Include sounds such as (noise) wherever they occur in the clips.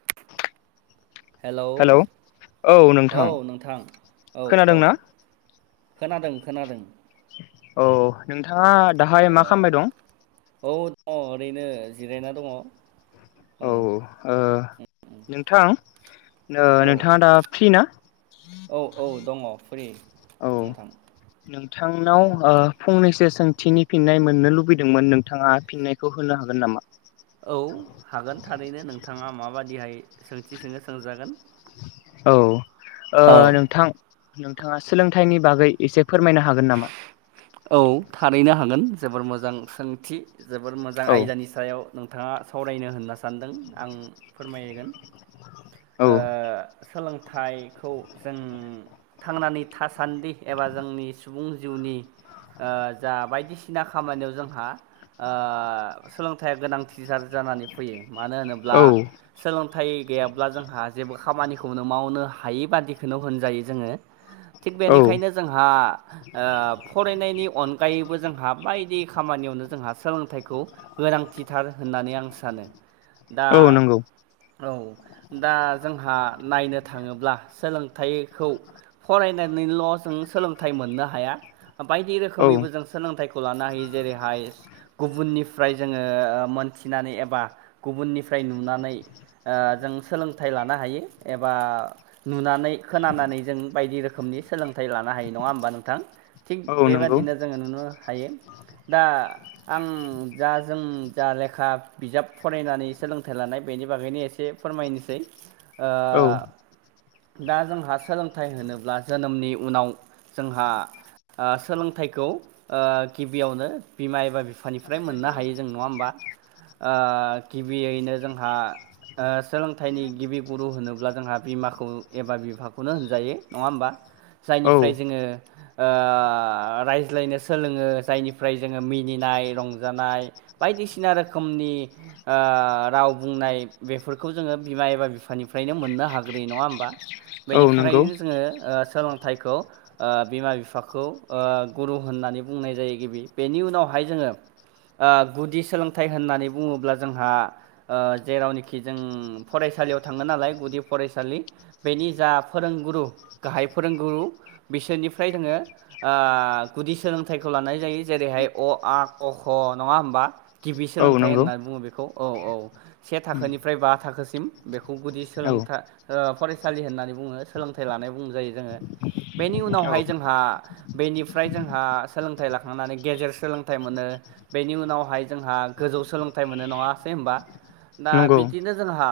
(inaudible) Hello औ नोंथां औ नोंथां औ औ। खोनादोंना खोनादों खोनादों। औ नोंथाङा दाहाय ओ मा खामबाय दं? औ दङ ओरैनो जिरायना दङ औ। औ ओ नोंथां औ नोंथाङा दा फ्रि ना? औ औ दङ फ्रि। औ, नोंथां नोंथांनाव औ ओ फंनैसो सोंथिनि फिननाय मोननो लुबैदोंमोन नोंथाङा फिननायखौ होनो हागोन नामा? औ, हागोन थारैनो नोंथाङा माबादिहाय सोंथि सोंनो सोंजागोन। औ, ओ औ नोंथां नोंथाङा सोलोंथाइनि बागै एसे फोरमायनो हागोन नामा औ थारैनो हागोन जोबोर मोजां सोंथि। जोबोर मोजां औ आयदानि सायाव। नोंथाङा सावरायनो होनना सानदों आं फोरमायगोन। औ ओ, सोलोंथाइखौ जों थांनानै थासान्दि एबा जोंनि सुबुं जिउनि ओ जा बायदिसिना खामानियाव जोंहा आ, सोलोंथाइया गोनांथिथार जानानै फैयो। मानो होनोब्ला औ सोलो थाय गैयाब्ला जोंहा जेबो खामानिखौनो मावनो हायि बादिखौनो होनजायो जोङो। थिग औ बेनिखायनो जोंहा आ फरायनायनि अनगायैबो जोंहा बायदि खामानियावनो जोंहा सोलोंथाइखौ गोनां थिथार होननानै आं सानो। दा, औ नंगौ औ दा जोंहा नायनो थाङोब्ला सोलोंथाइखौ फरायनानैल' जों सोलोंथाइ मोननो हा हाया। बायदि औ रोखोमैबो जों सोलोंथाइखौ लानो हायो जेरैहाय गुबुननिफ्राय जोङो ओ, मोनथिनानै एबा गुबुननिफ्राय नुनानै ओ, जों सोलोंथाइ लानो हायो एबा नुनानै खोनानानै जों बायदि रोखोम नि सोलोंथाइ लानो हायो। नङा होमबा नोंथां? थिग औ नंगौ बेबायदिनो जोङो नुनो हायो दा आं जा जों जा लेखा बिजाब फरायनानै सोलोंथाइ लानाय बे बेनि बागैनो एसे फोरमायनोसै ओ औ दा जोंहा सोलोंथाइ होनोब्ला जोनोमनि उनाव जोंहा आ, सोलोंथाइखौ आ, गिबियैनो जोंहा आ, सोलोंथाइनि गिबि गुरु होनोब्ला जोंहा बिमाखौ एबा बिफाखौनो होनजायो नङा होमबा? औ जायनिफ्राय जोङो, आ आ रायज्लायनो सोलोङो जायनिफ्राय जोङो मिनिनाय रंजानाय बायदिसिना रोखोमनि नि आ राव बुंनाय बेफोरखौ जोङो बिमा एबा बिफानिफ्रायनो मोननो हाग्रोयो नङा होमबा? औ नंगौ बेनिख्रायनो जोङो ओ, सोलोंथाइखौ ओ बिमा बिफा फाखौ आ, गुरु होननानै बुंनाय जायो गिबि। बेनि उनावहाय जोङो आ, गुदि सोलोंथाइ होननानै बुङोब्ला जोंहा आ जेरावनोखि जों फराय फरायसालियाव थाङो नालाय गुदि फरायसालि बेनि जा फोरोंगुरु, गाहाय फोरोंगुरु बिसोरनिफ्राय जोङो आ गुदि सोलोंथाइखौ लानाय जायो जेरैहाय अ, आ, क, ख नङा होमबा? गिबि औ सोलोंथाइ नंगौ होननानै बुङो बेखौ औ औ से थाखोनिफ्राय बा थाखोसिम बेखौ गुदि औ सोलोंथाइ ओ फरायसालि होननानै बुङो सोलोंथाइ लानाय बुंजायो जोङो बेनि औ उनावहाय जोंहा बेनिफ्राय जोंहा सोलोंथाइ लाखांनानै गेजेर सोलोंथाइ मोनो बेनि उनावहाय जोंहा गोजौ सोलोंथाइ मोनो नङासै होनबा दा नंगौ बिदिनो जोंहा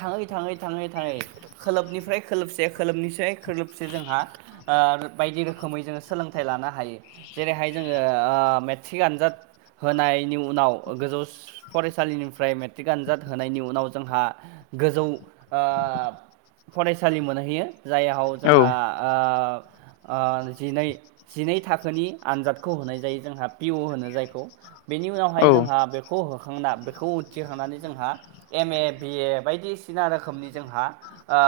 थाङै थाङै थाङै थाङै खोलोबनिफ्राय खोलोबसे खोलोबनिफ्राय खोलोबसे जोंहा आर बायदि रोखोमै जोङो सोलोंथाइ लानो हायो जेरैहाय जोङो ओ मेट्रिक आनजाद होनायनि उनाव गोजौ फरायसालिनिफ्राय मेट्रिक आनजाद होनायनि उनाव जोंहा गोजौ ओ। फरायसालि मोनहैयो जाययाव औ जोंहा आ आ जिनै जिनै थाखोनि आनजादखौ होनाय जायो जोंहा पिअ होनो जायखौ बे उनावहाय औ जोंहा बेखौ होखांना बेखौ उथ्रिखांनानै जोंहा एमे बिए बायदिसिना रोखोमनि जोंहा ओ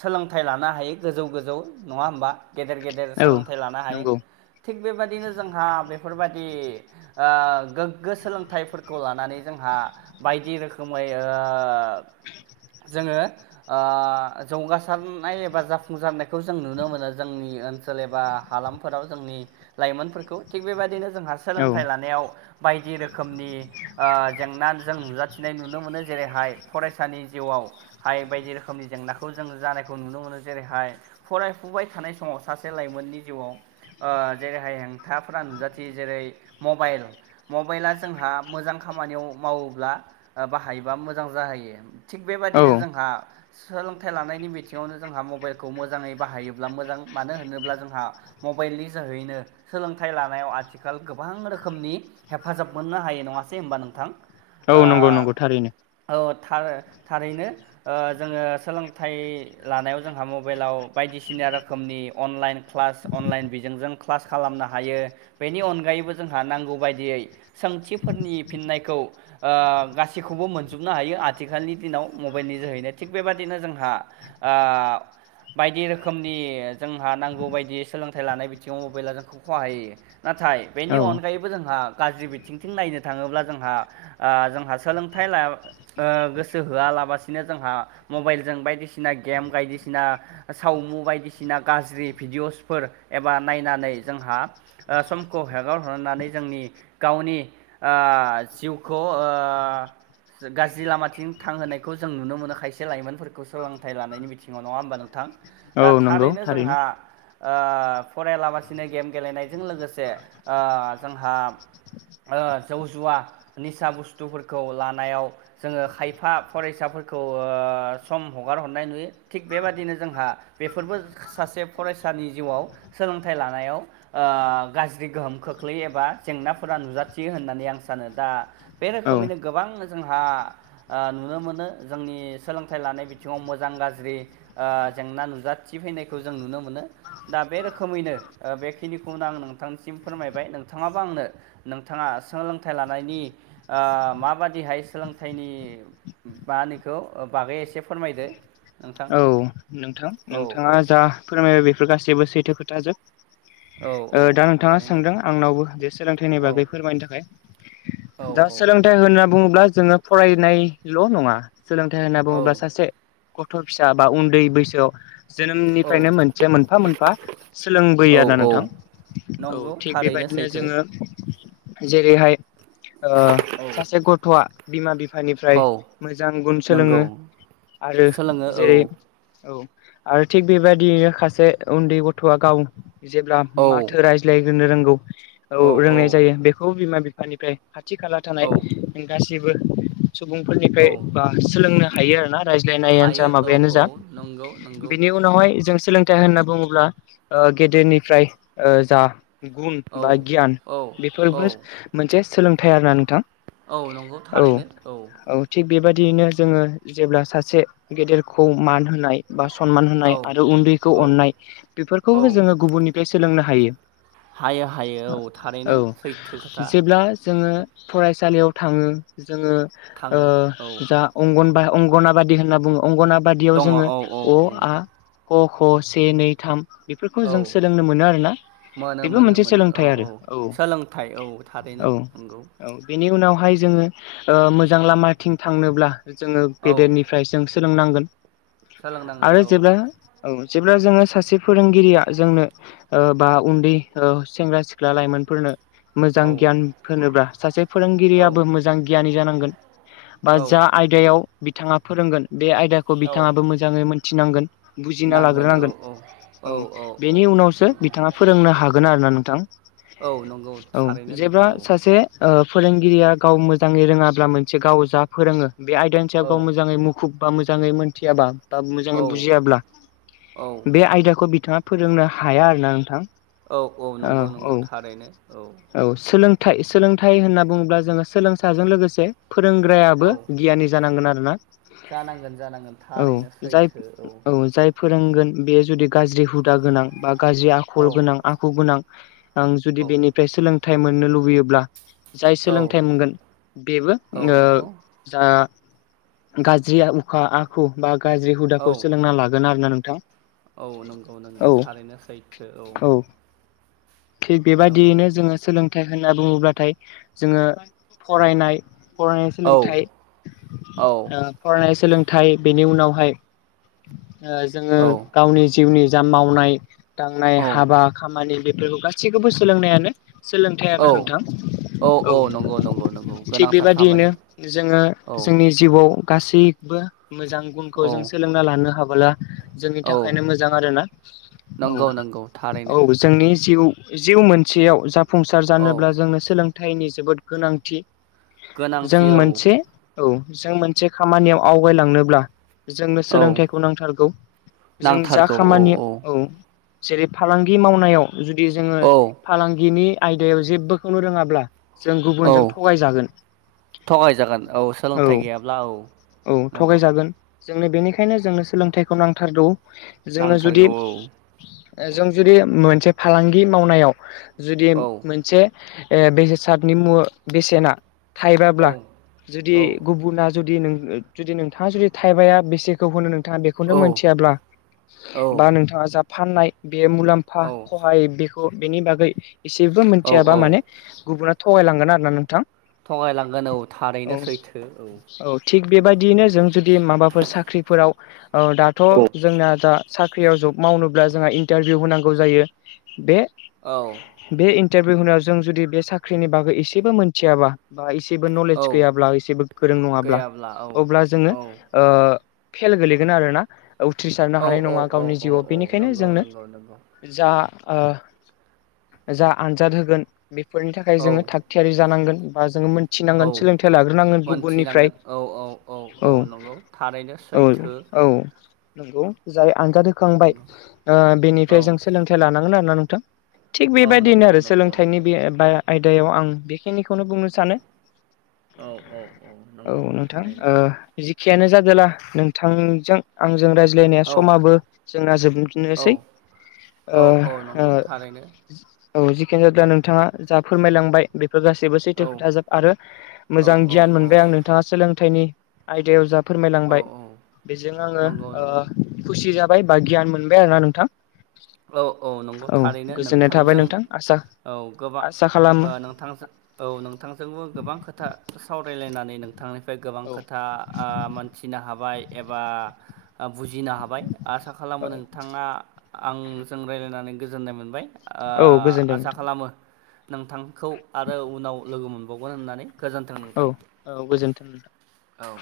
सोलोंथाइ लानो हायो गोजौ गोजौ नङा होमबा? गेदेर गेदेर औ सोलोंथाइ लानो हायो। नंगौ थिग बेबादिनो जोंहा बेफोरबायदि ओ गोग्गो सोलोंथाइफोरखौ लानानै जोंहा बायदि रोखोमै ओ जोङो ओ जौगासारनाय एबा जाफुंसारनायखौ जों नुनो मोनो। जोंनि ओनसोल एबा हालामफोराव जोंनि लाइमोनफोरखौ थिग बेबायदिनो जोंहा औ सोलोंथाइ लानायाव बायदि रोखोमनि ओ जेंना जों नुजाथिनाय नुनो मोनो जेरैहाय फरायसानि जिउआवहाय बायदि रोखोमनि जेंनाखौ जों जानायखौ नुनो मोनो जेरैहाय फरायफुबाय थानाय समाव सासे लाइमोननि जिउआव ओ जेरैहाय हेंथाफोरा नुजाथि जेरै मबाइल मबाइला जोंहा मोजां खामानियाव मावोब्ला बाहायोबा मोजां जाहैयो थिग औ बेबायदिनो जोंहा सोलोंथाइ लानायनि बिथिङावनो जोंहा मबाइलखौ मोजाङै बाहायो। मोजां मानो होनोब्ला जोंहा मबाइलनि जोहैनो सोलोंथाइ लानायाव आथिखाल गोबां रोखोम रोखोमनि हेफाजाब मोननो हायो नङासै हबा नोंथां औ नंगौ नंगौ थारैनो ओ औ थार थारैनो ओ जोङो सोलोंथाइ लानायाव जोंहा मबाइलाव बायदिसिना सिना रोखोमनि अनलाइन क्लास अनलाइन बिजोंजों क्लास खालामनो हायो बेनि अनगायैबो जों आंहा नांगौ बायदियै सोंथिफोरनि फिननायखौ ओ गासैखौबो मोनजोबनो हायो। आथिखालनि दिनाव मबाइलनि जोहैनो थिग बेबदिनो जोंहा आ बायदि रोखोम रोखोमनि जोंहा नांगौ बायदि सोलोंथाइ लानाय बिथिङाव मबेला जोंखौ हहाय होयो नाथाय बेनि औ अनगायैबो जोंहा गाज्रि बिथिंथिं नायनो थाङोब्ला जोंहा ओ जोंहा सोलोंथाइ ला ओ गोसो होआलाबसिनो जोंहा मबाइलजों बायदिसिना गेम बायदिसिना सावमु बायदिसिना गाज्रि भिडिअ'सफोर एबा नायनानै जोंहा ओ समखौ हगार हरनानै जोंनि गावनि ओ जिउखौ ओ गाज्रि लामाथिं थांहोनायखौ जों नुनो मोनो खायसे लाइमोनफोरखौ सोलोंथाइ लानायनि बिथिङाव नङा होमबा नोंथां? औ दा नंगौ थारैनो जोंहा आ फरायलाबसिनो गेम गेलेनायजों लोगोसे ओ जोंहा ओ जौ जुवा निसा बुस्थुफोरखौ लानायाव जोङो खायफा फरायसाफोर फोरखौ ओ सम हगार हरनाय नुयो थिग बेबादिनो जोंहा बेफोरबो सासे फरायसानि जिउआव सोलोंथाइ लानायाव ओ गाज्रि गोहोम। खोख्लै एबा जेंनाफोरा नुजाथियो होननानै आं सानो दा बे औ रोखोमैनो गोबां जोंहा ओ नुनो मोनो जोंनि सोलोंथाइ लानाय बिथिङाव मोजां गाज्रि ओ जेंना नुजाथि फैनायखौ जों नुनो मोनो दा बे रोखोमैनो बेखिनिखौनो आं नोंथांसिम फोरमायबाय नोंथाङाबा आंनो नोंथाङा सोलोंथाइ लानायनि ओ माबादिहाय सोलोंथाइनि मानिखौ बागै एसे फोरमायदो नोंथां। औ नोंथां औ नोंथाङा जा औ फोरमायबाय बेफोर गासैबो सैथो खोथाजोब। औ ओ औ दा नोंथाङा थारैनो सोंदों आंनावबो जे सोलोंथाइनि औ बागै फोरमायनो थाखाय। औ दा सोलोंथाइ होनना बुङोब्ला जोङो फरायनायल' नङा सोलोंथाइ होनना औ बुङोब्ला सासे गथ' फिसा बा उन्दै बैसोआव औ जोनोमनिफ्रायनो मोनसे मोनफा मोनफा सोलोंबोयो औ आरो ना औ नोंथां। औ नंगौ थिक थारैनो बेबायदि दिनो सैथो जोङो जेरैहाय ओ औ सासे गथ'आ बिमा बिफा बिफानिफ्राय औ मोजां गुन नंगौ सोलोङो आरो सोलोङो औ जेरै औ आरो थिग बेबायदियैनो सासे उन्दै गथ'आ गाव जेब्ला औ माथो रायज्लायहोनो रोंगौ औ रोंनाय जायो बेखौ बिमा बिफानिफ्राय खाथि खाला थानाय औ गासैबो सुबुंफोरनिफ्राय औ औ बा सोलोंनो हायो आरोना। रायज्लायनायानो हायो जा औ माबायानो औ जा नंगौ नंगौ। बिनि उनावहाय जों सोलोंथाइ होनना बुङोब्ला ओ गेदेरनिफ्राय जा गुन औ बा गियान औ औ बेफोरबो मोनसे सोलोंथाइ आरोना नोंथां। औ नंगौ औ थारैनो औ। बेबायदियैनो जोङो जेब्ला सासे गेदेरखौ मान होनाय बा सनमान औ होनाय आरो उन्दैखौ औ अननाय औ बेफोरखौबो जोङो गुबुननिफ्राय सोलोंनो हा औ हायो हायो औ थारैनो सैथो खोथा जेब्ला जोङो फरायसालियाव थाङो जोङो ओ थाङो औ जा अंगनबा अंगनाबादि होनना बुङो अंगनाबा दङ औ औ औ जोङो अ आ क ख से नै थाम बेफोरखौ औ जों सोलोंनो मोनो आरोना। मोनो बेबो मोनो मोनसे मोनो औ सोलोंथाइ आरो औ सोलोंथाइ औ थारैनो औ नंगौ औ बेनि उनाव हार जोंङो मोजां लामाथिं थांनोब्ला जों औ गेदेरनिफ्राय जों सोलोंनांगोन सोलोंनांगोन आरो औ जेब्ला औ जेब्ला जोङो सासे फोरोंगिरिया जोंनो बा उन्दै सेंग्रा सिख्ला लाइमोनफोरनो मोजां औ गियान होनोब्ला सासे औ फोरोंगिरियाबो मोजां गियानि जानांगोन। बा औ जा आयदायाव बिथाङा फोरोंगोन बे आयदा औ बिथाङाबो मोजाङै मिथिनांगोन। बुजिना नांगोन औ लाग्रोनांगोन औ औ बेनि उनावसो बिथाङा फोरोंनो हागो गोन आरोना नोंथां नंगौ औ थारैनो जेब्ला नोंथां औ सासे ओ फोरोंगिरिया गाव मोजाङै रोङाब्ला मोनसे गाव जा फोरोङो बे आयदानि औ सायाव गाव मोजाङै मुुखुब बा मोजाङै मोन थियाबा बा औ मोजाङै बुजियाब्ला औ बे आयदाखौ खौ बिथाङा फोरोंनो हाया आरोना नोंथां। औ औ नंगौ नंगौ थारैनो औ। थाइ सोलोंथाइ होनना बुङोब्ला जोङो सोलोंसाजों लोगोसे फोरोंग्रायाबो औ गियानि जानांगोन आरो। जानांगोन जानांगोन। औ थारैनो जाय सैथो औ जाय फोरोंगोन बेयो जुदि गाज्रि हुदा गोनां बा गाज्रि आखल औ गोनां आखु गोनां आं जुदि औ बेनिफ्राय सोलोंथाइ मोननो लुबैयोब्ला जाय औ सोलोंथाइ मोनगोन बेबो औ ओ नंगौ जा गाज्रि उखा आखु बा गाज्रि औ हुदाखौ सोलोंना लागोन आरो ना नोंथां। औ नंगौ नंगौ औ थारैनो सैथो औ। थिग नंगौ बेबायदियैनो जोङो सोलों थाइ होनना बुङोब्लाथाय जोङो फरायनाय फरायनाय औ सोलोंथाइ औ फरायनाय सोलों थाय बेनि उनावहाय ओ जोङो औ गावनि जिउनि जा मावनाय दांनाय औ हाबा खामानि बेफोरखौ गासैखौबो सोलोंनायानो सोलोंथाइ औ आरोना नोंथां औ। नंगौ नंगौ नंगौ थिग गोनांथार बेबादियैनो खामानि जोङो औ जोंनि जिउआव गासैबो मोजां गुनखौ औ जों सोलोंना लानो हाबोला जोंनि औ थाखायनो मोजां आरो ना औ नंगौ नंगौ औ थारैनो जोंनि जिउ जिउ मोनसेयाव जाफुंसार औ जानोब्ला जोंनो सोलोंथाइनि जोबोद गोनांथि जों गोनांथि औ। मोनसे औ जों मोनसे खामानियाव आवगायलांनोब्ला जोंनो औ सोलोंथाइखौ नांथारगौ जों जा नांथारगौ औ खामानि औ जेरै फालांगि मावनायाव जुदि जोङो औ फालांगिनि आयदायाव जेबोखौनो रोङाब्ला जों गुबुनजों औ थगायजागोन थगायजागोन औ सोलोंथाइ गैयाब्ला औ नंगौ थगायजागोन जोंनो बेनिखायनो जोंनो सोलोंथाइखौ नांथारगौ जोङो जुदि नांथारगौ जों जुदि मोनसे फालांगि मावनायाव जुदि औ मोनसे बेसादनि मुव बेसेना औ थाइबाब्ला जुदि औ गुबुना जुदि नों जुदि नोंथाङा जुदि थाइबाया बेसेखौ होनो नोंथाङा बेखौनो औ मोनथियाब्ला औ बा नोंथाङा जा फाननाय बे मुलाम्फा औ खौहाय बेखौ बेनि बागै एसेबो औ मोनथियाबा औ माने गुबुना थगायलांगोन आरो ना नोंथां। थगायलांगोन औ थारैनो सैथो औ। औ थिग बेबायदियैनो जों नंगौ जुदि माबाफोर साख्रिफोराव औ दाथ' जोंना दा साख्रियाव जब मावनोब्ला जोंहा इन्टारभिउ होनांगौ जायो बे औ बे इन्टारभिउ होनायाव जों जुदि बे साख्रिनि बागै एसेबो मिथियाबा बा एसे बो औ नलेज गैयाब्ला एसेबो गोरों नङाब्ला गैयाब्ला औ अब्ला जोङो औ ओ फेल गोलैगोन आरोना उथ्रिसारनो औ हानाय औ नङा औ गावनि औ जिउआव औ बेनिखायनो नंगौ जोंनो नंगौ नंगौ जा ओ जा आनजाद होगोन बेफोरनि थाखाय औ जोङो थागथियारि जानांगोन बा जोङो औ मोनथिनांगोन सोलोंथाइ लाग्रोनांगोन मोनथिनांगोन गुबुननिफ्राय। औ- औ -औ -औ नंगौ थारैनो औ सैथो। औ नंगौ जाय आनजाद होखांबाय नंगौ ओ औ बेनिफ्राय जों सोलोंथाइ लानांगोन आरोना नोंथां। थिग औ बेबायदिनो नंगौ आरो नंगौ सोलोंथाइनि नंगौ बे बा आयदायाव आं बेखिनि औ- औ- औ नंगौ। नोंथां थारैनो। ओ जेखियानो जादोंला नोंथांजों आंजों राय लायनाया औ समाबो जोंना औ जोबनोसै। औ औ ओ-ओ नंगौ थारैनो औ जिखियानो जादोला नोंथाङा जा फोरमायलांबाय बे फोर गासैबो सैथो औ खोथाजोब आरो औ मोजां औ गियान औ मोनबाय आं नोंथाङा सोलोंथाइनि आयदायाव जाब औ फोरमायलांबाय औ बेजों आङो नंगौ ओ नंगौ खुसि जाबाय। बाय बा गियान मोनबाय आरोना नोंथां। औ- औ नंगौ थारैनो गोजोननाय थाबाय नोंथांजों नोंथां आसा औ गोबा आसा खालामो ओ नोंथांजो औ नोंथांजोंबो गोबां खोथा साव सावरायलायनानै नोंथांनिफ्राय गोबां औ खोथा मोनथिनो हाबाय एबा बुजिनो हाबाय आसा खालामो औ नोंथाङा आंजों रायलायनानै गोजोननाय मोनबाय। ओ औ गोजोनदों आसा नोंथां खालामो नोंथांखौ आरो उनाव लोगो मोनबावगोन होननानै। गोजोन्थों नोंथां औ- औ गोजोन्थों नोंथां। औ